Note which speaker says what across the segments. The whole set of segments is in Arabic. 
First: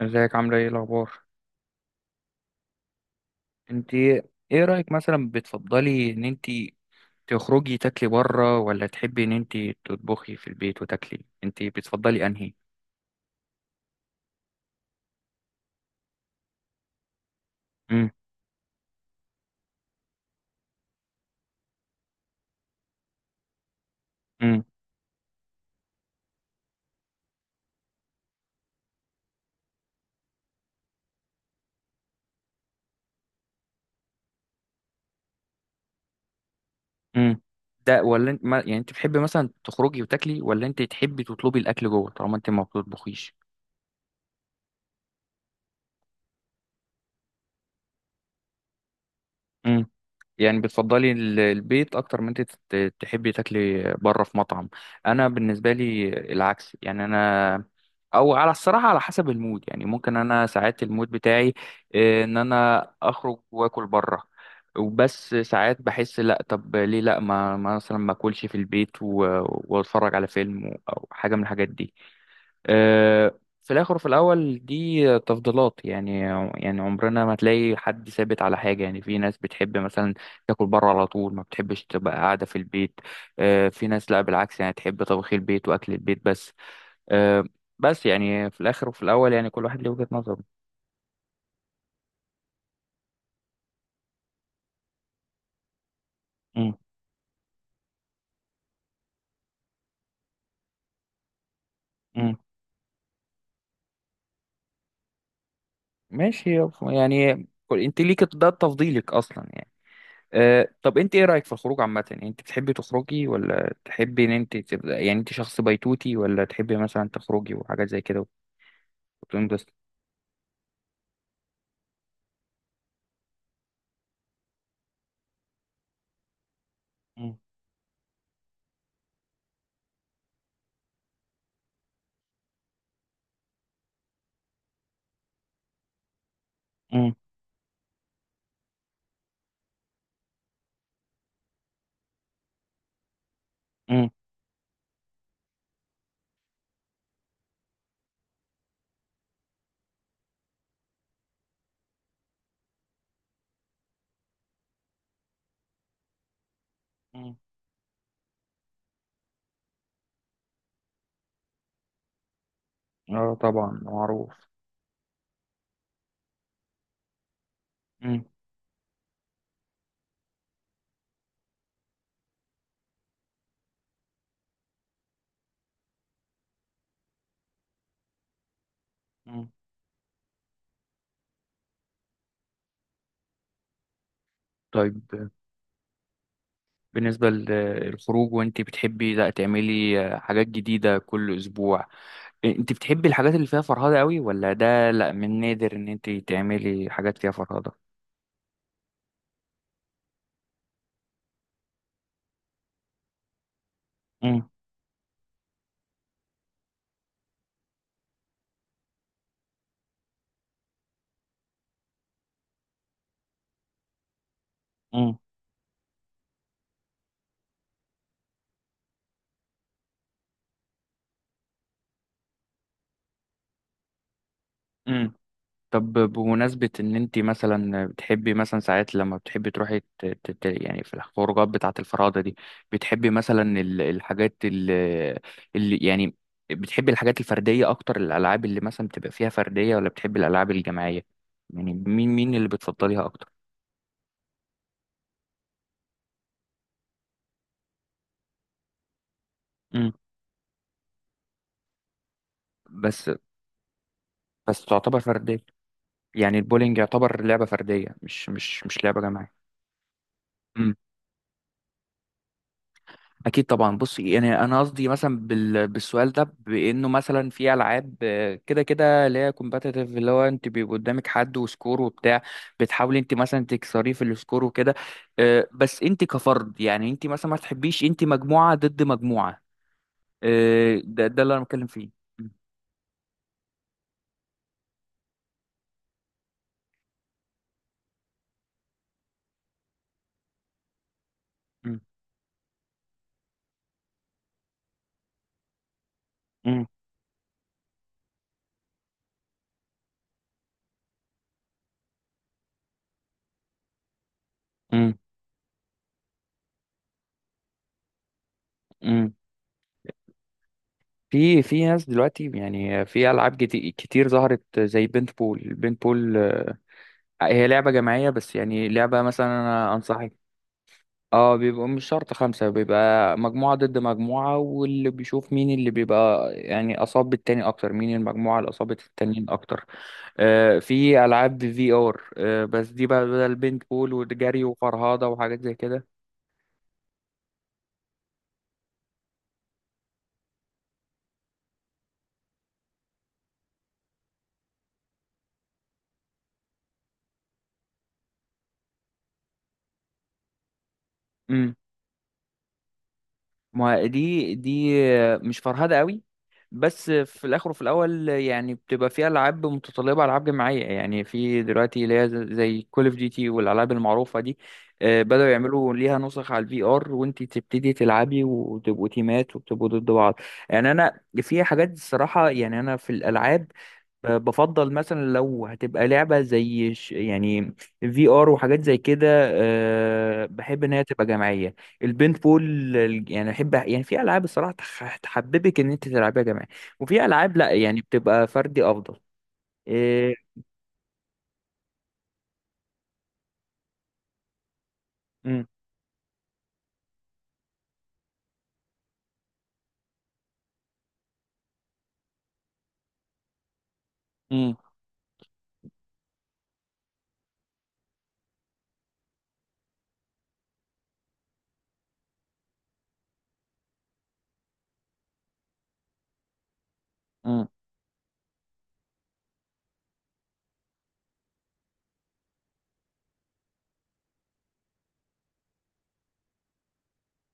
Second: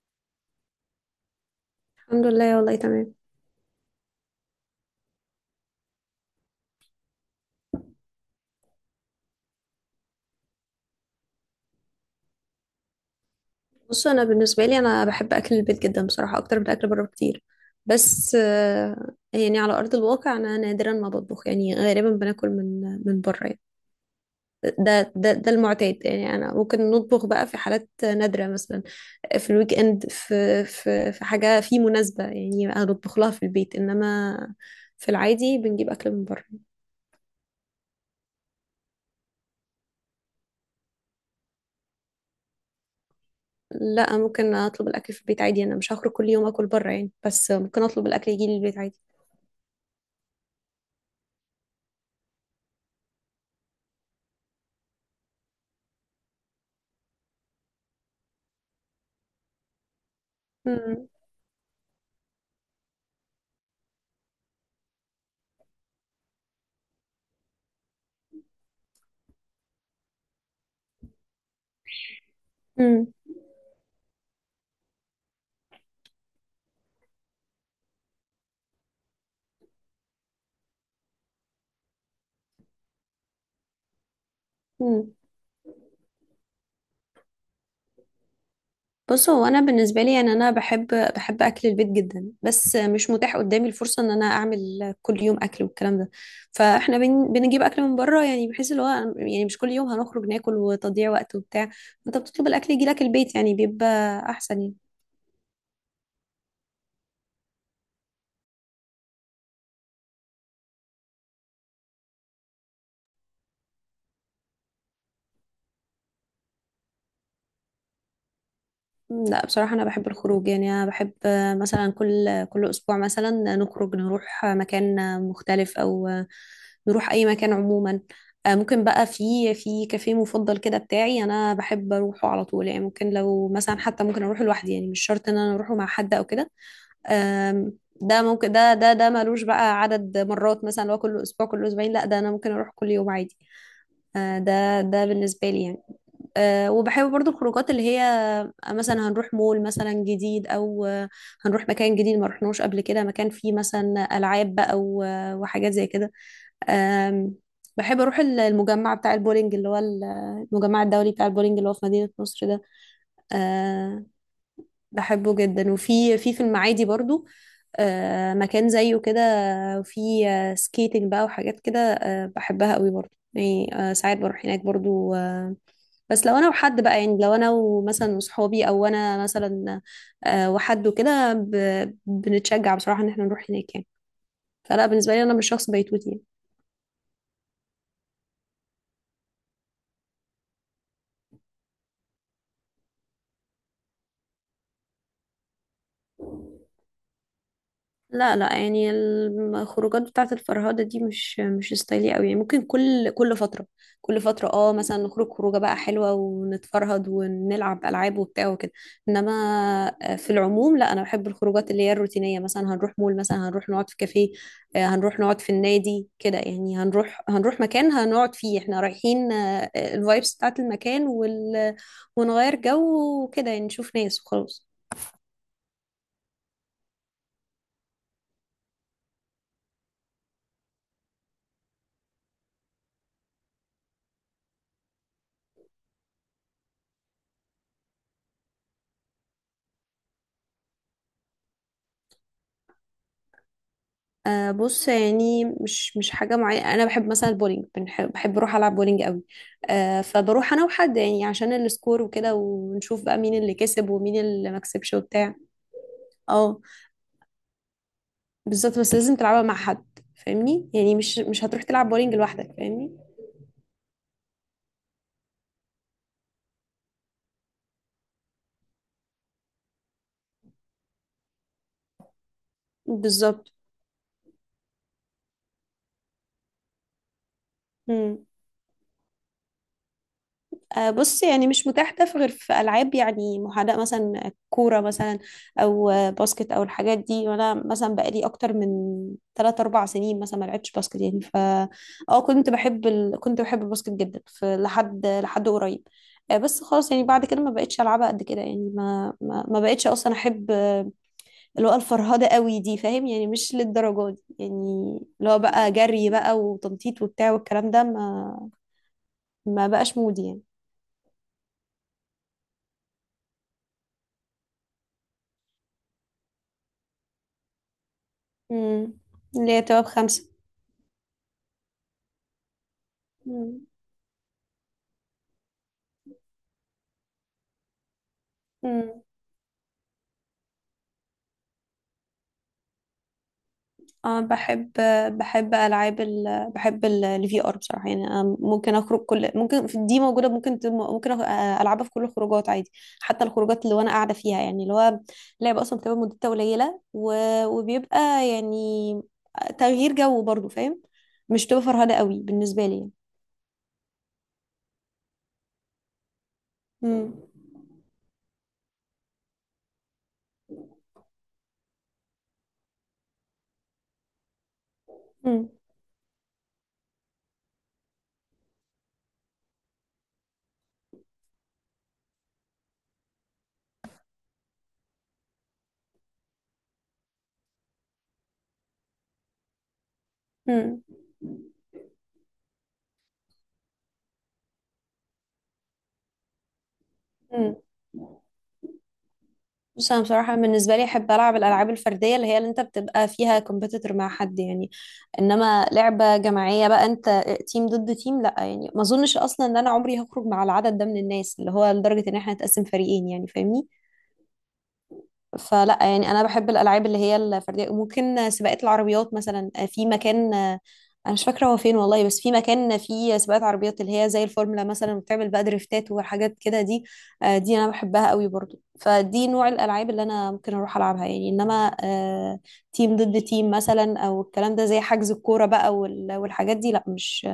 Speaker 1: ازيك عاملة ايه الأخبار؟
Speaker 2: الحمد لله، والله تمام.
Speaker 1: انت ايه رأيك مثلا بتفضلي ان انت تخرجي تاكلي بره ولا تحبي ان انت تطبخي في البيت وتاكلي؟ انت بتفضلي انهي؟
Speaker 2: بص، انا بالنسبه لي انا بحب اكل البيت جدا بصراحه، اكتر من اكل بره كتير.
Speaker 1: امم
Speaker 2: بس يعني على ارض الواقع انا نادرا ما بطبخ، يعني غالبا بناكل من بره يعني.
Speaker 1: امم
Speaker 2: ده المعتاد يعني. انا ممكن نطبخ بقى في حالات نادره، مثلا في الويك اند، في حاجه، في مناسبه، يعني انا بطبخ لها في البيت، انما في العادي بنجيب اكل من بره.
Speaker 1: امم ده ولا انت ما يعني انت بتحبي مثلا تخرجي وتاكلي ولا انت تحبي تطلبي الأكل جوه طالما انت ما بتطبخيش؟
Speaker 2: لا، ممكن اطلب الاكل في البيت عادي. انا مش هخرج كل يوم اكل بره يعني، بس ممكن اطلب الاكل يجي لي البيت عادي.
Speaker 1: يعني بتفضلي البيت اكتر من انت تحبي تاكلي بره في مطعم. انا بالنسبه لي العكس، يعني انا او على الصراحه على حسب المود، يعني ممكن انا ساعات المود بتاعي ان انا اخرج واكل بره. وبس ساعات بحس لا، طب ليه لا ما مثلا ما اكلش في البيت واتفرج على فيلم او حاجه من الحاجات دي.
Speaker 2: مم.
Speaker 1: في الاخر وفي الاول دي تفضيلات يعني. يعني عمرنا ما تلاقي حد ثابت على حاجه، يعني في ناس بتحب مثلا تاكل بره على طول ما بتحبش تبقى قاعده في البيت. في ناس لا، بالعكس، يعني تحب
Speaker 2: مم.
Speaker 1: طبخي البيت واكل البيت بس. آه، بس يعني في الاخر وفي
Speaker 2: بص،
Speaker 1: الاول
Speaker 2: هو
Speaker 1: يعني
Speaker 2: انا
Speaker 1: كل واحد ليه
Speaker 2: بالنسبه
Speaker 1: وجهه
Speaker 2: لي يعني
Speaker 1: نظره.
Speaker 2: انا بحب اكل البيت جدا. بس مش متاح قدامي الفرصه ان انا اعمل كل يوم اكل والكلام ده،
Speaker 1: مم.
Speaker 2: فاحنا بنجيب اكل من بره، يعني بحيث اللي هو يعني مش كل يوم هنخرج ناكل وتضييع وقت وبتاع. انت
Speaker 1: مم.
Speaker 2: بتطلب الاكل يجي لك البيت، يعني بيبقى احسن يعني.
Speaker 1: ماشي. يعني انت ليك ده تفضيلك اصلا يعني. أه، طب انت ايه رأيك في الخروج عامة؟ يعني انت بتحبي تخرجي ولا تحبي ان انت تبقى، يعني انت شخص بيتوتي، ولا تحبي مثلا تخرجي وحاجات زي كده
Speaker 2: لا،
Speaker 1: وتنبسطي؟
Speaker 2: بصراحة أنا بحب الخروج. يعني أنا بحب مثلا كل أسبوع مثلا نخرج نروح مكان مختلف، أو نروح أي
Speaker 1: مم.
Speaker 2: مكان عموما. ممكن بقى في كافيه مفضل كده بتاعي، أنا بحب أروحه على طول يعني. ممكن لو مثلا، حتى ممكن أروح لوحدي يعني، مش شرط إن أنا أروحه مع حد أو كده.
Speaker 1: مم.
Speaker 2: آم، ده ممكن، ده ملوش بقى عدد مرات، مثلا اللي هو كل أسبوع، كل أسبوعين، لا، ده أنا ممكن أروح كل يوم عادي.
Speaker 1: مم.
Speaker 2: ده بالنسبة لي يعني. وبحب برضو الخروجات اللي هي مثلا هنروح مول مثلا جديد، او هنروح مكان جديد ما رحناش قبل كده، مكان فيه مثلا العاب بقى وحاجات زي كده. آم،
Speaker 1: مم.
Speaker 2: بحب اروح المجمع بتاع البولينج، اللي هو المجمع الدولي بتاع البولينج اللي هو في مدينة نصر ده.
Speaker 1: اه طبعا
Speaker 2: آه،
Speaker 1: معروف.
Speaker 2: بحبه جدا. وفي في المعادي برضو
Speaker 1: مم.
Speaker 2: مكان زيه كده، في سكيتنج بقى وحاجات كده. بحبها قوي برضو يعني. ساعات بروح هناك برضو، بس لو انا وحد بقى، يعني لو انا ومثلا وصحابي، او انا
Speaker 1: مم.
Speaker 2: مثلا وحد وكده، بنتشجع بصراحة ان احنا نروح هناك يعني. فلا،
Speaker 1: طيب
Speaker 2: بالنسبة لي انا مش شخص بيتوتي يعني.
Speaker 1: بالنسبة للخروج، وانت بتحبي لا تعملي حاجات جديدة كل اسبوع، انت بتحبي الحاجات اللي فيها فرهدة قوي ولا ده لا من نادر ان انت تعملي حاجات فيها فرهدة؟
Speaker 2: لا لا، يعني الخروجات بتاعة الفرهدة دي مش ستايلي قوي يعني. ممكن كل فترة كل
Speaker 1: مم.
Speaker 2: فترة اه، مثلا نخرج خروجة بقى حلوة ونتفرهد ونلعب ألعاب وبتاع وكده. انما في العموم لا، انا بحب الخروجات اللي هي الروتينية، مثلا هنروح مول، مثلا هنروح نقعد في كافيه،
Speaker 1: مم.
Speaker 2: هنروح نقعد في النادي كده يعني، هنروح مكان هنقعد فيه احنا رايحين الفايبس بتاعة المكان وال، ونغير جو وكده، يعني نشوف ناس وخلاص.
Speaker 1: مم. طب بمناسبة إن أنت مثلا بتحبي مثلا ساعات لما بتحبي تروحي يعني في الخروجات بتاعة الفرادة دي، بتحبي مثلا الحاجات اللي يعني بتحبي الحاجات الفردية أكتر، الألعاب اللي مثلا بتبقى فيها فردية ولا بتحبي الألعاب الجماعية؟ يعني مين اللي بتفضليها أكتر؟
Speaker 2: أه، بص، يعني مش حاجة معينة. أنا بحب مثلا البولينج، بنحب بحب أروح ألعب بولينج قوي.
Speaker 1: مم.
Speaker 2: أه، فبروح أنا وحد يعني، عشان السكور وكده، ونشوف
Speaker 1: بس
Speaker 2: بقى مين اللي كسب ومين اللي ما
Speaker 1: بس
Speaker 2: كسبش
Speaker 1: تعتبر
Speaker 2: وبتاع.
Speaker 1: فردية. يعني
Speaker 2: اه
Speaker 1: البولينج يعتبر لعبة فردية، مش مش
Speaker 2: بالظبط،
Speaker 1: مش
Speaker 2: بس
Speaker 1: لعبة
Speaker 2: لازم
Speaker 1: جماعية.
Speaker 2: تلعبها مع حد فاهمني. يعني مش هتروح تلعب بولينج لوحدك فاهمني.
Speaker 1: اكيد طبعا. بص يعني انا قصدي مثلا بالسؤال ده بانه مثلا في العاب كده كده اللي هي كومباتيتيف، اللي هو انت بيبقى قدامك حد وسكور وبتاع، بتحاولي انت مثلا
Speaker 2: بالظبط.
Speaker 1: تكسريه في السكور وكده. بس انت كفرد، يعني انت مثلا ما تحبيش انت
Speaker 2: مم.
Speaker 1: مجموعة ضد مجموعة. ده
Speaker 2: بص،
Speaker 1: ده اللي انا
Speaker 2: يعني مش
Speaker 1: بتكلم
Speaker 2: متاح
Speaker 1: فيه.
Speaker 2: ده في غير في ألعاب يعني محاذاة، مثلا كورة مثلا، أو باسكت أو الحاجات دي. وأنا مثلا بقالي أكتر من تلات أربع سنين مثلا ما لعبتش باسكت يعني. ف
Speaker 1: م-
Speaker 2: اه، كنت بحب كنت بحب الباسكت جدا، في لحد قريب. بس
Speaker 1: م-
Speaker 2: خلاص يعني، بعد كده ما بقتش ألعبها قد كده يعني. ما بقتش أصلا أحب اللي هو الفرهدة قوي دي فاهم. يعني مش للدرجة دي
Speaker 1: م-
Speaker 2: يعني، اللي هو بقى جري بقى وتنطيط وبتاع والكلام ده، ما
Speaker 1: م- م.
Speaker 2: ما بقاش مودي يعني.
Speaker 1: في ناس دلوقتي، يعني في العاب كتير ظهرت زي بنت بول. هي لعبة جماعية، بس يعني
Speaker 2: امم.
Speaker 1: لعبة مثلا
Speaker 2: اللي هي
Speaker 1: أنا
Speaker 2: تواب
Speaker 1: أنصحك.
Speaker 2: خمسة.
Speaker 1: اه، بيبقى مش شرط خمسة، بيبقى مجموعة
Speaker 2: امم.
Speaker 1: ضد مجموعة، واللي بيشوف مين اللي بيبقى يعني أصاب التاني أكتر، مين المجموعة اللي أصابت
Speaker 2: امم.
Speaker 1: التانيين أكتر. في ألعاب VR، بس دي بقى بدل بينت بول
Speaker 2: اه،
Speaker 1: وجري
Speaker 2: بحب،
Speaker 1: وفرهاضة وحاجات زي كده.
Speaker 2: العاب بحب الفي ار بصراحه. يعني أنا ممكن اخرج كل، ممكن في دي موجوده، ممكن ممكن العبها في كل الخروجات عادي، حتى الخروجات اللي وانا قاعده فيها يعني. اللي هو لعبه اصلا بتبقى مدتها قليله و... وبيبقى يعني تغيير جو برضو فاهم، مش تبقى فرهده قوي بالنسبه لي يعني.
Speaker 1: ما دي مش فرهدة قوي. بس
Speaker 2: امم.
Speaker 1: في الاخر وفي الاول يعني بتبقى فيها العاب متطلبه العاب جماعيه، يعني في دلوقتي اللي هي زي كول اوف ديوتي والالعاب المعروفه دي. بداوا يعملوا ليها نسخ على الـVR، وانت تبتدي تلعبي وتبقوا تيمات وبتبقوا ضد بعض. يعني انا في حاجات الصراحه، يعني انا في الالعاب بفضل مثلا لو هتبقى لعبة زي يعني VR وحاجات زي كده، بحب ان
Speaker 2: امم.
Speaker 1: هي تبقى جماعية. البنت بول، يعني احب، يعني في العاب الصراحة تحببك ان انت تلعبها جماعي، وفي العاب لا
Speaker 2: امم.
Speaker 1: يعني بتبقى فردي افضل.
Speaker 2: بص، انا
Speaker 1: إيه.
Speaker 2: بصراحه بالنسبه لي احب العب الالعاب الفرديه، اللي هي اللي انت بتبقى فيها كومبيتيتور مع حد يعني.
Speaker 1: امم
Speaker 2: انما لعبه جماعيه بقى، انت تيم ضد تيم، لا يعني ما اظنش اصلا ان انا عمري هخرج مع العدد ده من الناس، اللي هو لدرجه ان احنا نتقسم فريقين يعني فاهمني.
Speaker 1: امم
Speaker 2: فلا يعني، انا بحب الالعاب اللي هي الفرديه. ممكن سباقات العربيات مثلا، في مكان انا مش فاكره هو فين والله، بس في مكان فيه سباقات عربيات اللي هي زي الفورمولا، مثلا بتعمل بقى دريفتات وحاجات كده دي.
Speaker 1: امم
Speaker 2: دي انا بحبها قوي برضو، فدي نوع الالعاب اللي انا ممكن اروح العبها يعني. انما تيم ضد تيم مثلا، او الكلام ده زي حجز الكوره بقى والحاجات دي، لا مش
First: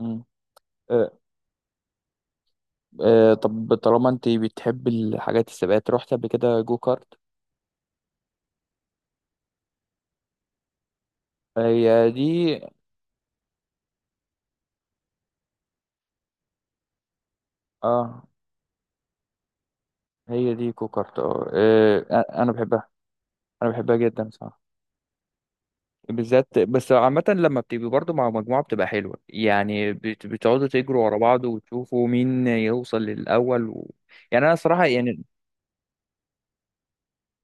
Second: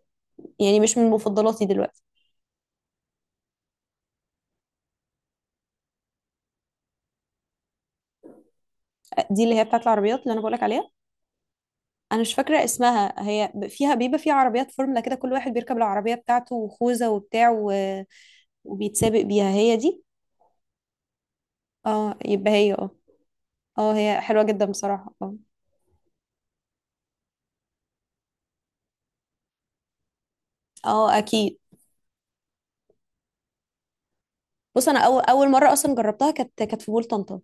Speaker 1: امم
Speaker 2: يعني مش من
Speaker 1: أه.
Speaker 2: مفضلاتي دلوقتي.
Speaker 1: أه، طب طالما انت بتحب الحاجات السباقات، رحت قبل كده جو كارت؟
Speaker 2: دي اللي هي بتاعت العربيات اللي انا بقولك عليها.
Speaker 1: هي
Speaker 2: انا مش
Speaker 1: دي.
Speaker 2: فاكره اسمها. هي فيها، بيبقى فيها عربيات فورمولا كده، كل واحد بيركب العربيه بتاعته وخوذه وبتاع
Speaker 1: اه
Speaker 2: وبيتسابق بيها. هي دي.
Speaker 1: هي دي جو كارت، اه.
Speaker 2: اه يبقى
Speaker 1: انا
Speaker 2: هي،
Speaker 1: بحبها.
Speaker 2: اه.
Speaker 1: انا
Speaker 2: اه
Speaker 1: بحبها
Speaker 2: هي
Speaker 1: جدا،
Speaker 2: حلوه
Speaker 1: صح.
Speaker 2: جدا بصراحه، اه.
Speaker 1: بالذات، بس عامة لما بتبقي برضه مع مجموعة بتبقى حلوة، يعني بتقعدوا تجروا ورا
Speaker 2: اه
Speaker 1: بعض
Speaker 2: اكيد.
Speaker 1: وتشوفوا مين يوصل للأول يعني أنا صراحة
Speaker 2: بص، انا
Speaker 1: يعني.
Speaker 2: اول مره اصلا جربتها، كانت في بول طنطا.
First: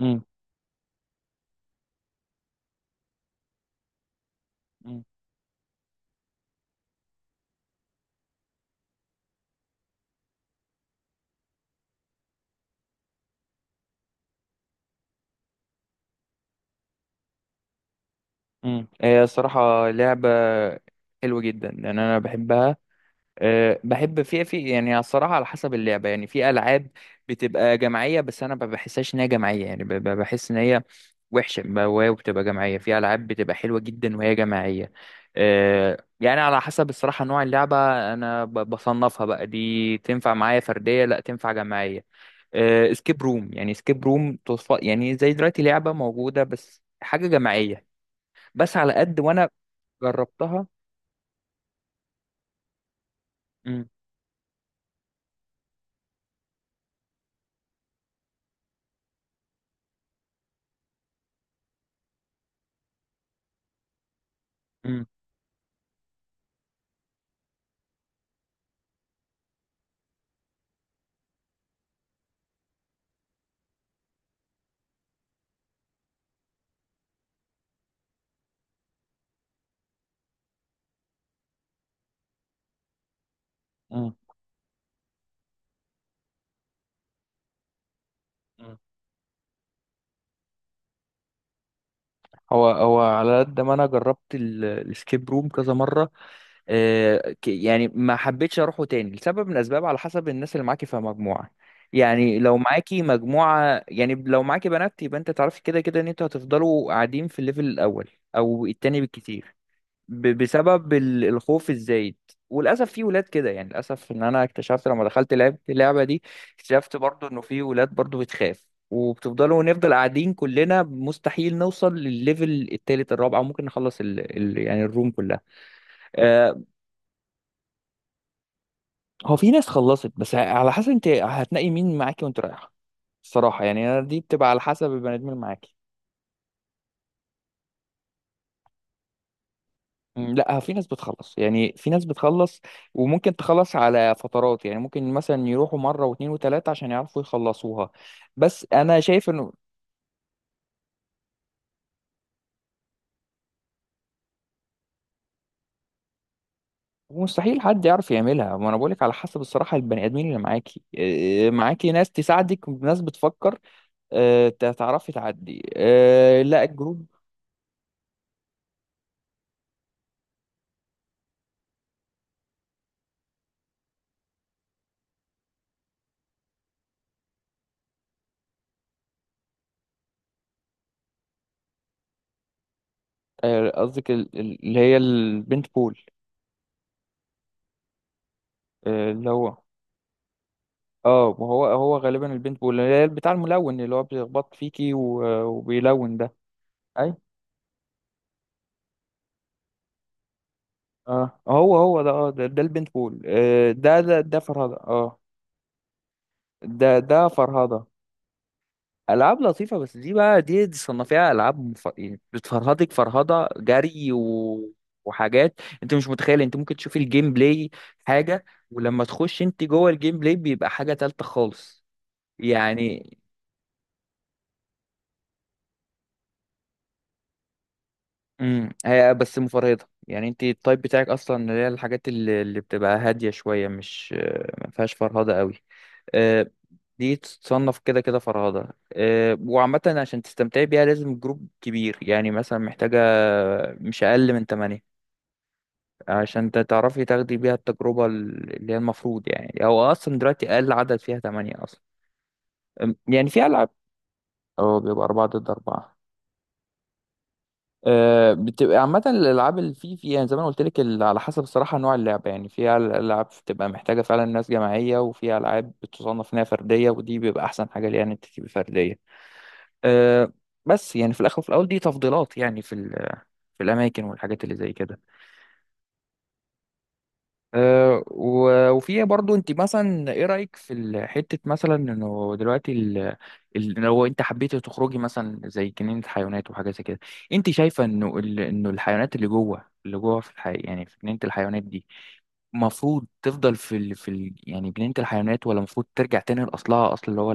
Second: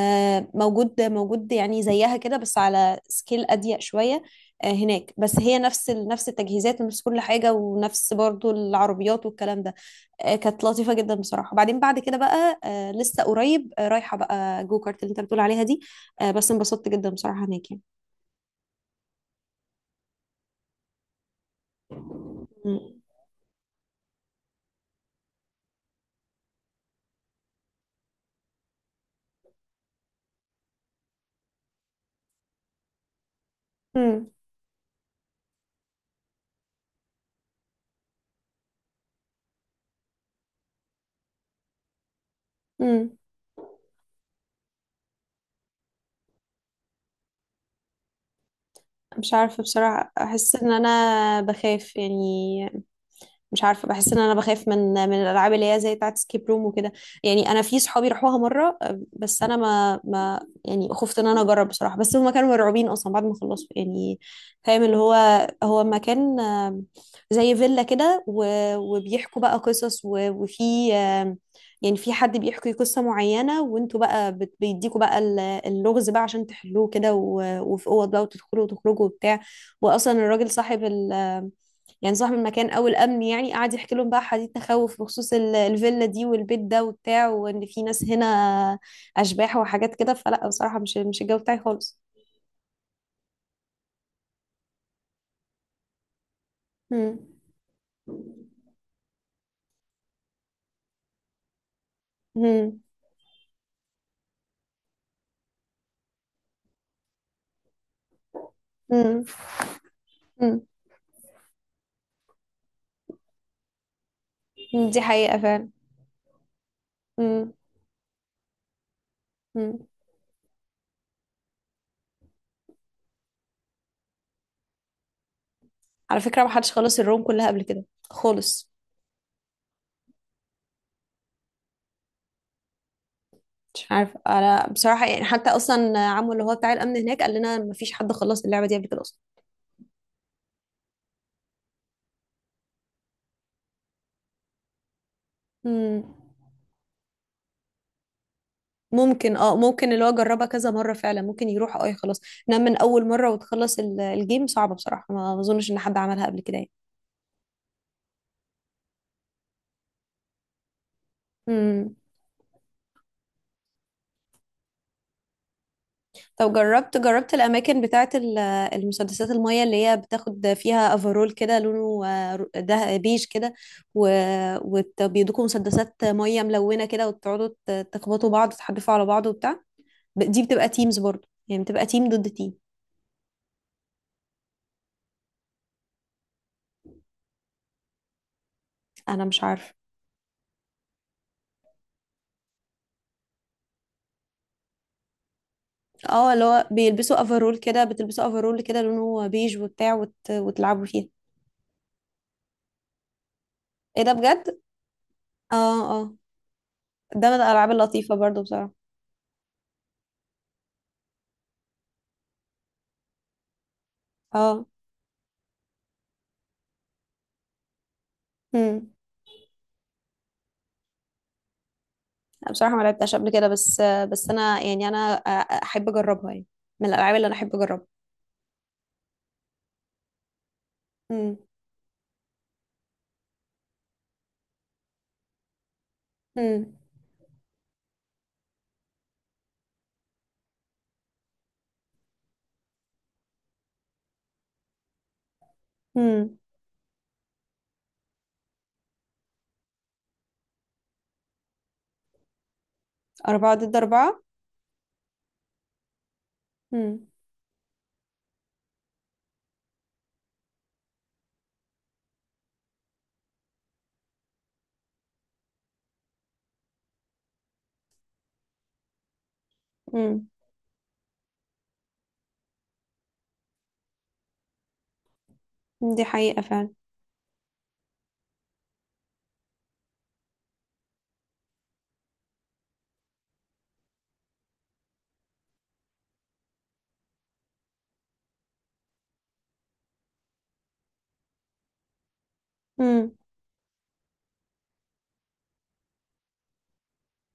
Speaker 1: مم.
Speaker 2: موجود موجود يعني زيها كده، بس على سكيل اضيق شويه. آه،
Speaker 1: مم.
Speaker 2: هناك، بس هي نفس التجهيزات ونفس كل حاجه، ونفس برضو العربيات والكلام ده. آه، كانت لطيفه جدا بصراحه. وبعدين بعد كده بقى آه، لسه قريب، آه، رايحه بقى جو كارت اللي انت بتقول عليها دي. آه، بس انبسطت جدا بصراحه هناك يعني.
Speaker 1: مم. هي الصراحة لعبة حلوة جدا، يعني أنا بحبها.
Speaker 2: مم.
Speaker 1: بحب في يعني الصراحة على حسب اللعبة. يعني في ألعاب بتبقى جماعية بس أنا ما بحسهاش إن هي جماعية، يعني بحس إن هي وحشة، وهي بتبقى جماعية، في ألعاب بتبقى حلوة جدا
Speaker 2: مم.
Speaker 1: وهي جماعية. يعني على حسب الصراحة نوع اللعبة. أنا بصنفها بقى، دي تنفع معايا فردية، لا تنفع جماعية.
Speaker 2: مم.
Speaker 1: اسكيب روم، يعني اسكيب روم تصف يعني زي دلوقتي لعبة موجودة بس حاجة جماعية، بس على قد
Speaker 2: مش
Speaker 1: وأنا
Speaker 2: عارفه بصراحه، احس
Speaker 1: جربتها.
Speaker 2: ان انا بخاف يعني. مش
Speaker 1: مم.
Speaker 2: عارفه، بحس ان انا بخاف من الالعاب اللي هي زي بتاعه سكيب روم وكده. يعني انا في صحابي راحوها مره، بس انا ما يعني خفت ان انا اجرب بصراحه. بس هما كانوا مرعوبين اصلا بعد ما خلصوا يعني. فاهم اللي
Speaker 1: مم.
Speaker 2: هو هو مكان زي فيلا كده، وبيحكوا بقى قصص وفي يعني في حد بيحكي قصة معينة، وانتوا بقى بيديكوا بقى اللغز بقى عشان تحلوه كده، وفي اوض بقى وتدخلوا وتخرجوا وبتاع. واصلا الراجل صاحب ال، يعني صاحب المكان او الامن يعني، قعد يحكي لهم بقى حديث تخوف بخصوص الفيلا دي والبيت ده وبتاع، وان في ناس هنا
Speaker 1: مم.
Speaker 2: اشباح وحاجات كده. فلا بصراحه، مش الجو بتاعي خالص.
Speaker 1: هو هو على قد ما انا جربت الاسكيب روم كذا مره،
Speaker 2: مم.
Speaker 1: يعني ما حبيتش اروحه تاني لسبب من الاسباب على حسب الناس اللي معاكي في مجموعه. يعني لو
Speaker 2: مم.
Speaker 1: معاكي مجموعه، يعني لو معاكي بنات يبقى انت تعرفي كده كده ان انتوا هتفضلوا قاعدين في الليفل الاول او التاني
Speaker 2: مم.
Speaker 1: بالكتير،
Speaker 2: مم.
Speaker 1: بسبب الخوف الزايد. وللاسف في ولاد كده يعني، للاسف ان انا اكتشفت
Speaker 2: مم. دي
Speaker 1: لما دخلت
Speaker 2: حقيقه فعلا.
Speaker 1: لعبت اللعبه دي، اكتشفت برضو انه
Speaker 2: مم.
Speaker 1: في ولاد برضو بتخاف، وبتفضلوا
Speaker 2: مم.
Speaker 1: ونفضل قاعدين كلنا، مستحيل نوصل للليفل التالت الرابع، وممكن نخلص يعني الروم كلها.
Speaker 2: على فكره، ما
Speaker 1: آه
Speaker 2: حدش خلص الروم كلها قبل كده خالص.
Speaker 1: هو في ناس خلصت، بس على حسب انت هتنقي مين معاكي وانت رايحه. الصراحه
Speaker 2: مش
Speaker 1: يعني أنا دي
Speaker 2: عارفه
Speaker 1: بتبقى على
Speaker 2: انا
Speaker 1: حسب
Speaker 2: بصراحه
Speaker 1: البني
Speaker 2: يعني.
Speaker 1: ادمين اللي
Speaker 2: حتى
Speaker 1: معاكي.
Speaker 2: اصلا عمو اللي هو بتاع الامن هناك قال لنا ما فيش حد خلص اللعبه دي قبل كده اصلا.
Speaker 1: مم. لا، في ناس بتخلص، يعني في ناس بتخلص وممكن تخلص على فترات. يعني ممكن مثلا يروحوا
Speaker 2: مم.
Speaker 1: مرة واثنين وثلاثة عشان يعرفوا يخلصوها. بس انا شايف
Speaker 2: ممكن
Speaker 1: انه
Speaker 2: اه، ممكن اللي هو جربها كذا مرة فعلا ممكن يروح، اه خلاص. انما من اول مرة وتخلص الجيم صعبة بصراحة، ما اظنش ان حد عملها قبل كده يعني.
Speaker 1: مستحيل حد يعرف يعملها. ما انا بقولك على حسب الصراحة البني ادمين اللي معاكي إيه، معاكي
Speaker 2: امم.
Speaker 1: ناس تساعدك، ناس بتفكر، تعرفي تعدي.
Speaker 2: طب،
Speaker 1: لا الجروب.
Speaker 2: جربت الاماكن بتاعة المسدسات المية اللي هي بتاخد فيها افرول كده لونه ده بيج كده، وبيدوكوا مسدسات مية ملونة كده، وتقعدوا تخبطوا بعض، تحدفوا على بعض وبتاع. دي بتبقى تيمز برضو، يعني بتبقى تيم ضد تيم.
Speaker 1: قصدك اللي هي البنت بول.
Speaker 2: انا
Speaker 1: اللي
Speaker 2: مش
Speaker 1: هو.
Speaker 2: عارفة.
Speaker 1: اه، ما هو هو غالبا البنت بول اللي هي بتاع الملون، اللي هو بيخبط فيكي وبيلون
Speaker 2: اه،
Speaker 1: ده.
Speaker 2: اللي هو بيلبسوا
Speaker 1: أيوة.
Speaker 2: افرول كده، بتلبسوا افرول كده لونه بيج وبتاع، وتلعبوا فيها.
Speaker 1: اه هو ده، البنت بول. آه ده
Speaker 2: ايه ده
Speaker 1: ده ده
Speaker 2: بجد.
Speaker 1: فرهدة، اه.
Speaker 2: اه اه،
Speaker 1: ده
Speaker 2: ده من الالعاب
Speaker 1: فرهدة.
Speaker 2: اللطيفه برضو بصراحه.
Speaker 1: ألعاب لطيفة، بس دي بقى، دي صنفيها ألعاب يعني بتفرهدك فرهدة جري
Speaker 2: اه.
Speaker 1: وحاجات أنت مش متخيل. أنت ممكن تشوف الجيم بلاي حاجة،
Speaker 2: امم.
Speaker 1: ولما تخش أنت جوه الجيم بلاي بيبقى حاجة تالتة خالص
Speaker 2: بصراحه ما لعبتهاش
Speaker 1: يعني.
Speaker 2: قبل كده، بس بس انا يعني انا احب اجربها يعني. من الالعاب اللي انا احب اجربها.
Speaker 1: هي بس مفرهدة، يعني أنت التايب بتاعك أصلا
Speaker 2: امم.
Speaker 1: اللي هي الحاجات اللي بتبقى هادية شوية، مش ما فيهاش فرهدة قوي.
Speaker 2: امم.
Speaker 1: دي تصنف كده كده فرهدة. وعامة عشان تستمتعي بيها لازم جروب كبير، يعني مثلا محتاجة مش أقل من تمانية
Speaker 2: امم.
Speaker 1: عشان تعرفي تاخدي بيها التجربة اللي هي المفروض. يعني هو أصلا دلوقتي أقل عدد فيها تمانية أصلا. يعني في
Speaker 2: اربعه
Speaker 1: ألعاب.
Speaker 2: ضد اربعه
Speaker 1: اه بيبقى أربعة ضد أربعة.
Speaker 2: امم.
Speaker 1: بتبقى عامة الألعاب اللي في يعني زي ما أنا قلت لك، على حسب الصراحة نوع اللعبة. يعني في ألعاب بتبقى محتاجة فعلا ناس جماعية، وفي ألعاب بتصنف إنها فردية، ودي بيبقى أحسن حاجة ليها إن أنت تبقي فردية.
Speaker 2: امم.
Speaker 1: آه، بس يعني في الاخر وفي الاول دي تفضيلات، يعني في الاماكن والحاجات اللي زي كده.
Speaker 2: دي حقيقه
Speaker 1: وفي برضو انت مثلا ايه رايك في حته مثلا، انه دلوقتي لو انت حبيتي تخرجي مثلا زي جنينه حيوانات وحاجه زي كده، انت شايفه انه انه الحيوانات اللي جوه في يعني في جنينه الحيوانات دي، المفروض
Speaker 2: فعلا.
Speaker 1: تفضل يعني جنينه الحيوانات، ولا المفروض ترجع تاني لاصلها، اصل اللي هو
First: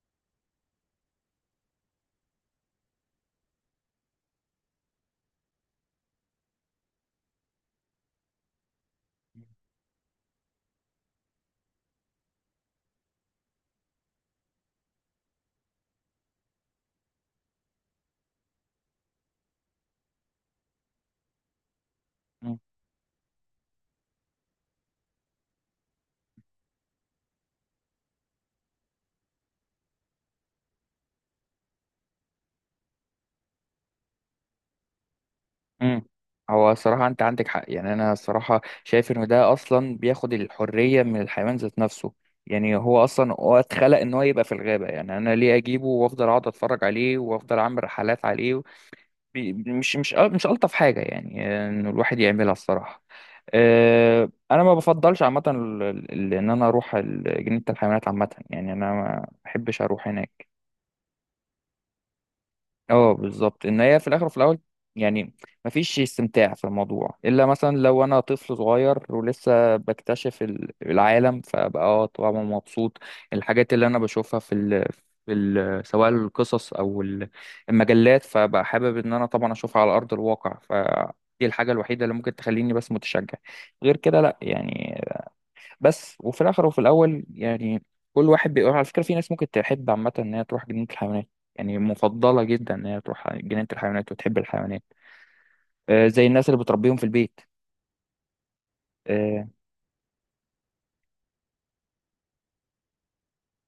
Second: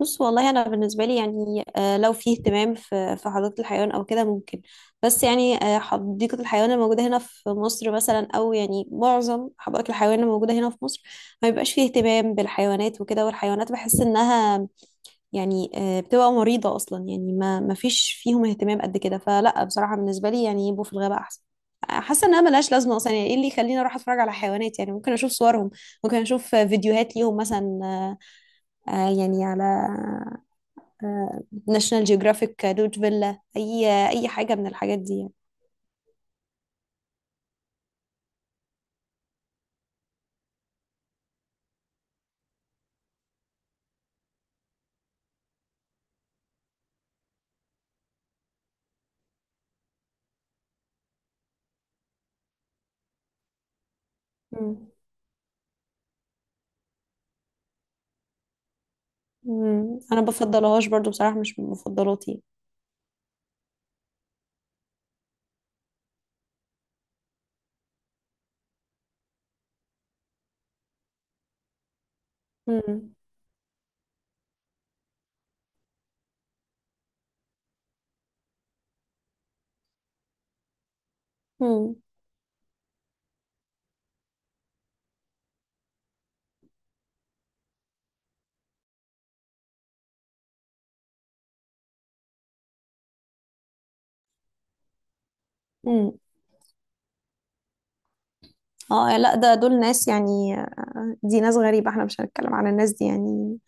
Speaker 2: بص والله، انا بالنسبه لي يعني لو في اهتمام في حديقه الحيوان او كده، ممكن. بس يعني حديقه الحيوان الموجوده هنا في مصر مثلا، او يعني معظم
Speaker 1: الغابه؟
Speaker 2: حدائق الحيوان الموجوده هنا في مصر، ما بيبقاش فيه اهتمام بالحيوانات وكده، والحيوانات بحس انها يعني بتبقى مريضه اصلا يعني، ما فيش فيهم اهتمام قد كده. فلا بصراحه بالنسبه لي يعني، يبقوا في الغابه احسن. حاسه انها ملهاش لازمه اصلا يعني. ايه اللي يخليني اروح اتفرج على حيوانات يعني؟ ممكن اشوف صورهم، ممكن اشوف فيديوهات ليهم مثلا يعني على ناشونال جيوغرافيك روت فيلا، اي اي حاجه من الحاجات دي يعني.
Speaker 1: امم هو الصراحة أنت عندك حق. يعني أنا الصراحة شايف إنه ده أصلا بياخد الحرية من الحيوان ذات نفسه. يعني هو أصلا هو اتخلق إن هو يبقى في الغابة. يعني أنا ليه أجيبه وأفضل أقعد أتفرج عليه وأفضل أعمل رحلات عليه؟ مش مش ألطف حاجة يعني، إنه الواحد يعملها الصراحة. أه، أنا ما
Speaker 2: مم.
Speaker 1: بفضلش عامة إن أنا أروح جنينة الحيوانات عامة. يعني أنا ما بحبش
Speaker 2: مم.
Speaker 1: أروح
Speaker 2: انا
Speaker 1: هناك.
Speaker 2: بفضلهاش برضو بصراحه، مش من مفضلاتي.
Speaker 1: اه بالظبط. ان هي في الاخر وفي الاول، يعني مفيش استمتاع في الموضوع الا مثلا لو انا طفل صغير ولسه بكتشف العالم، فبقى اه طبعا مبسوط
Speaker 2: مم.
Speaker 1: الحاجات اللي انا بشوفها سواء القصص او المجلات، فبقى حابب ان انا طبعا اشوفها على ارض الواقع. فدي الحاجة
Speaker 2: مم.
Speaker 1: الوحيدة اللي ممكن تخليني بس متشجع. غير كده لا يعني. بس وفي الاخر وفي الاول يعني كل واحد بيقول. على فكره في ناس ممكن تحب عامه ان هي تروح جنينه الحيوانات، يعني مفضله جدا ان هي تروح جنينه الحيوانات وتحب الحيوانات.
Speaker 2: مم.
Speaker 1: زي الناس اللي بتربيهم في البيت.
Speaker 2: اه لا،
Speaker 1: آه،
Speaker 2: ده دول ناس يعني دي ناس غريبة، احنا مش هنتكلم عن الناس دي يعني.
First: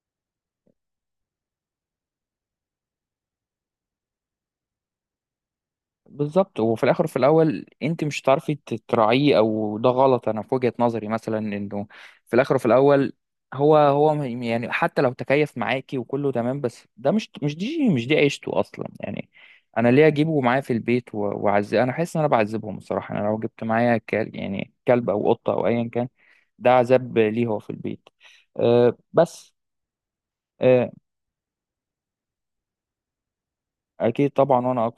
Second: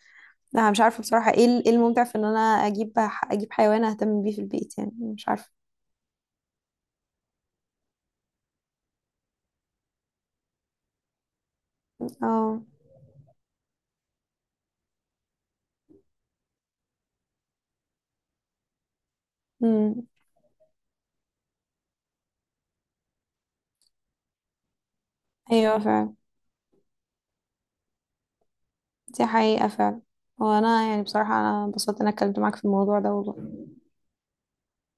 Speaker 2: لا، انا مش عارفة بصراحة ايه إيه الممتع في ان انا اجيب حيوان اهتم بيه في البيت يعني؟ مش عارفة.
Speaker 1: بالظبط، وفي الاخر وفي الاول انت مش هتعرفي تراعيه، او ده غلط. انا في وجهة نظري مثلا انه في الاخر
Speaker 2: اه.
Speaker 1: وفي الاول، هو هو يعني حتى لو تكيف معاكي وكله تمام، بس ده مش دي، مش دي عيشته اصلا. يعني انا ليه
Speaker 2: مم.
Speaker 1: اجيبه معايا في البيت واعذب؟ انا حاسس ان انا بعذبهم الصراحه. انا لو جبت معايا كلب، يعني كلب او قطه او
Speaker 2: ايوه
Speaker 1: ايا كان،
Speaker 2: فعلا.
Speaker 1: ده عذاب ليه، هو في البيت. أه
Speaker 2: دي
Speaker 1: بس.
Speaker 2: حقيقة فعلا. وانا
Speaker 1: أه
Speaker 2: يعني بصراحة انا انبسطت ان انا اتكلمت معاك في الموضوع ده والله.
Speaker 1: اكيد طبعا، وانا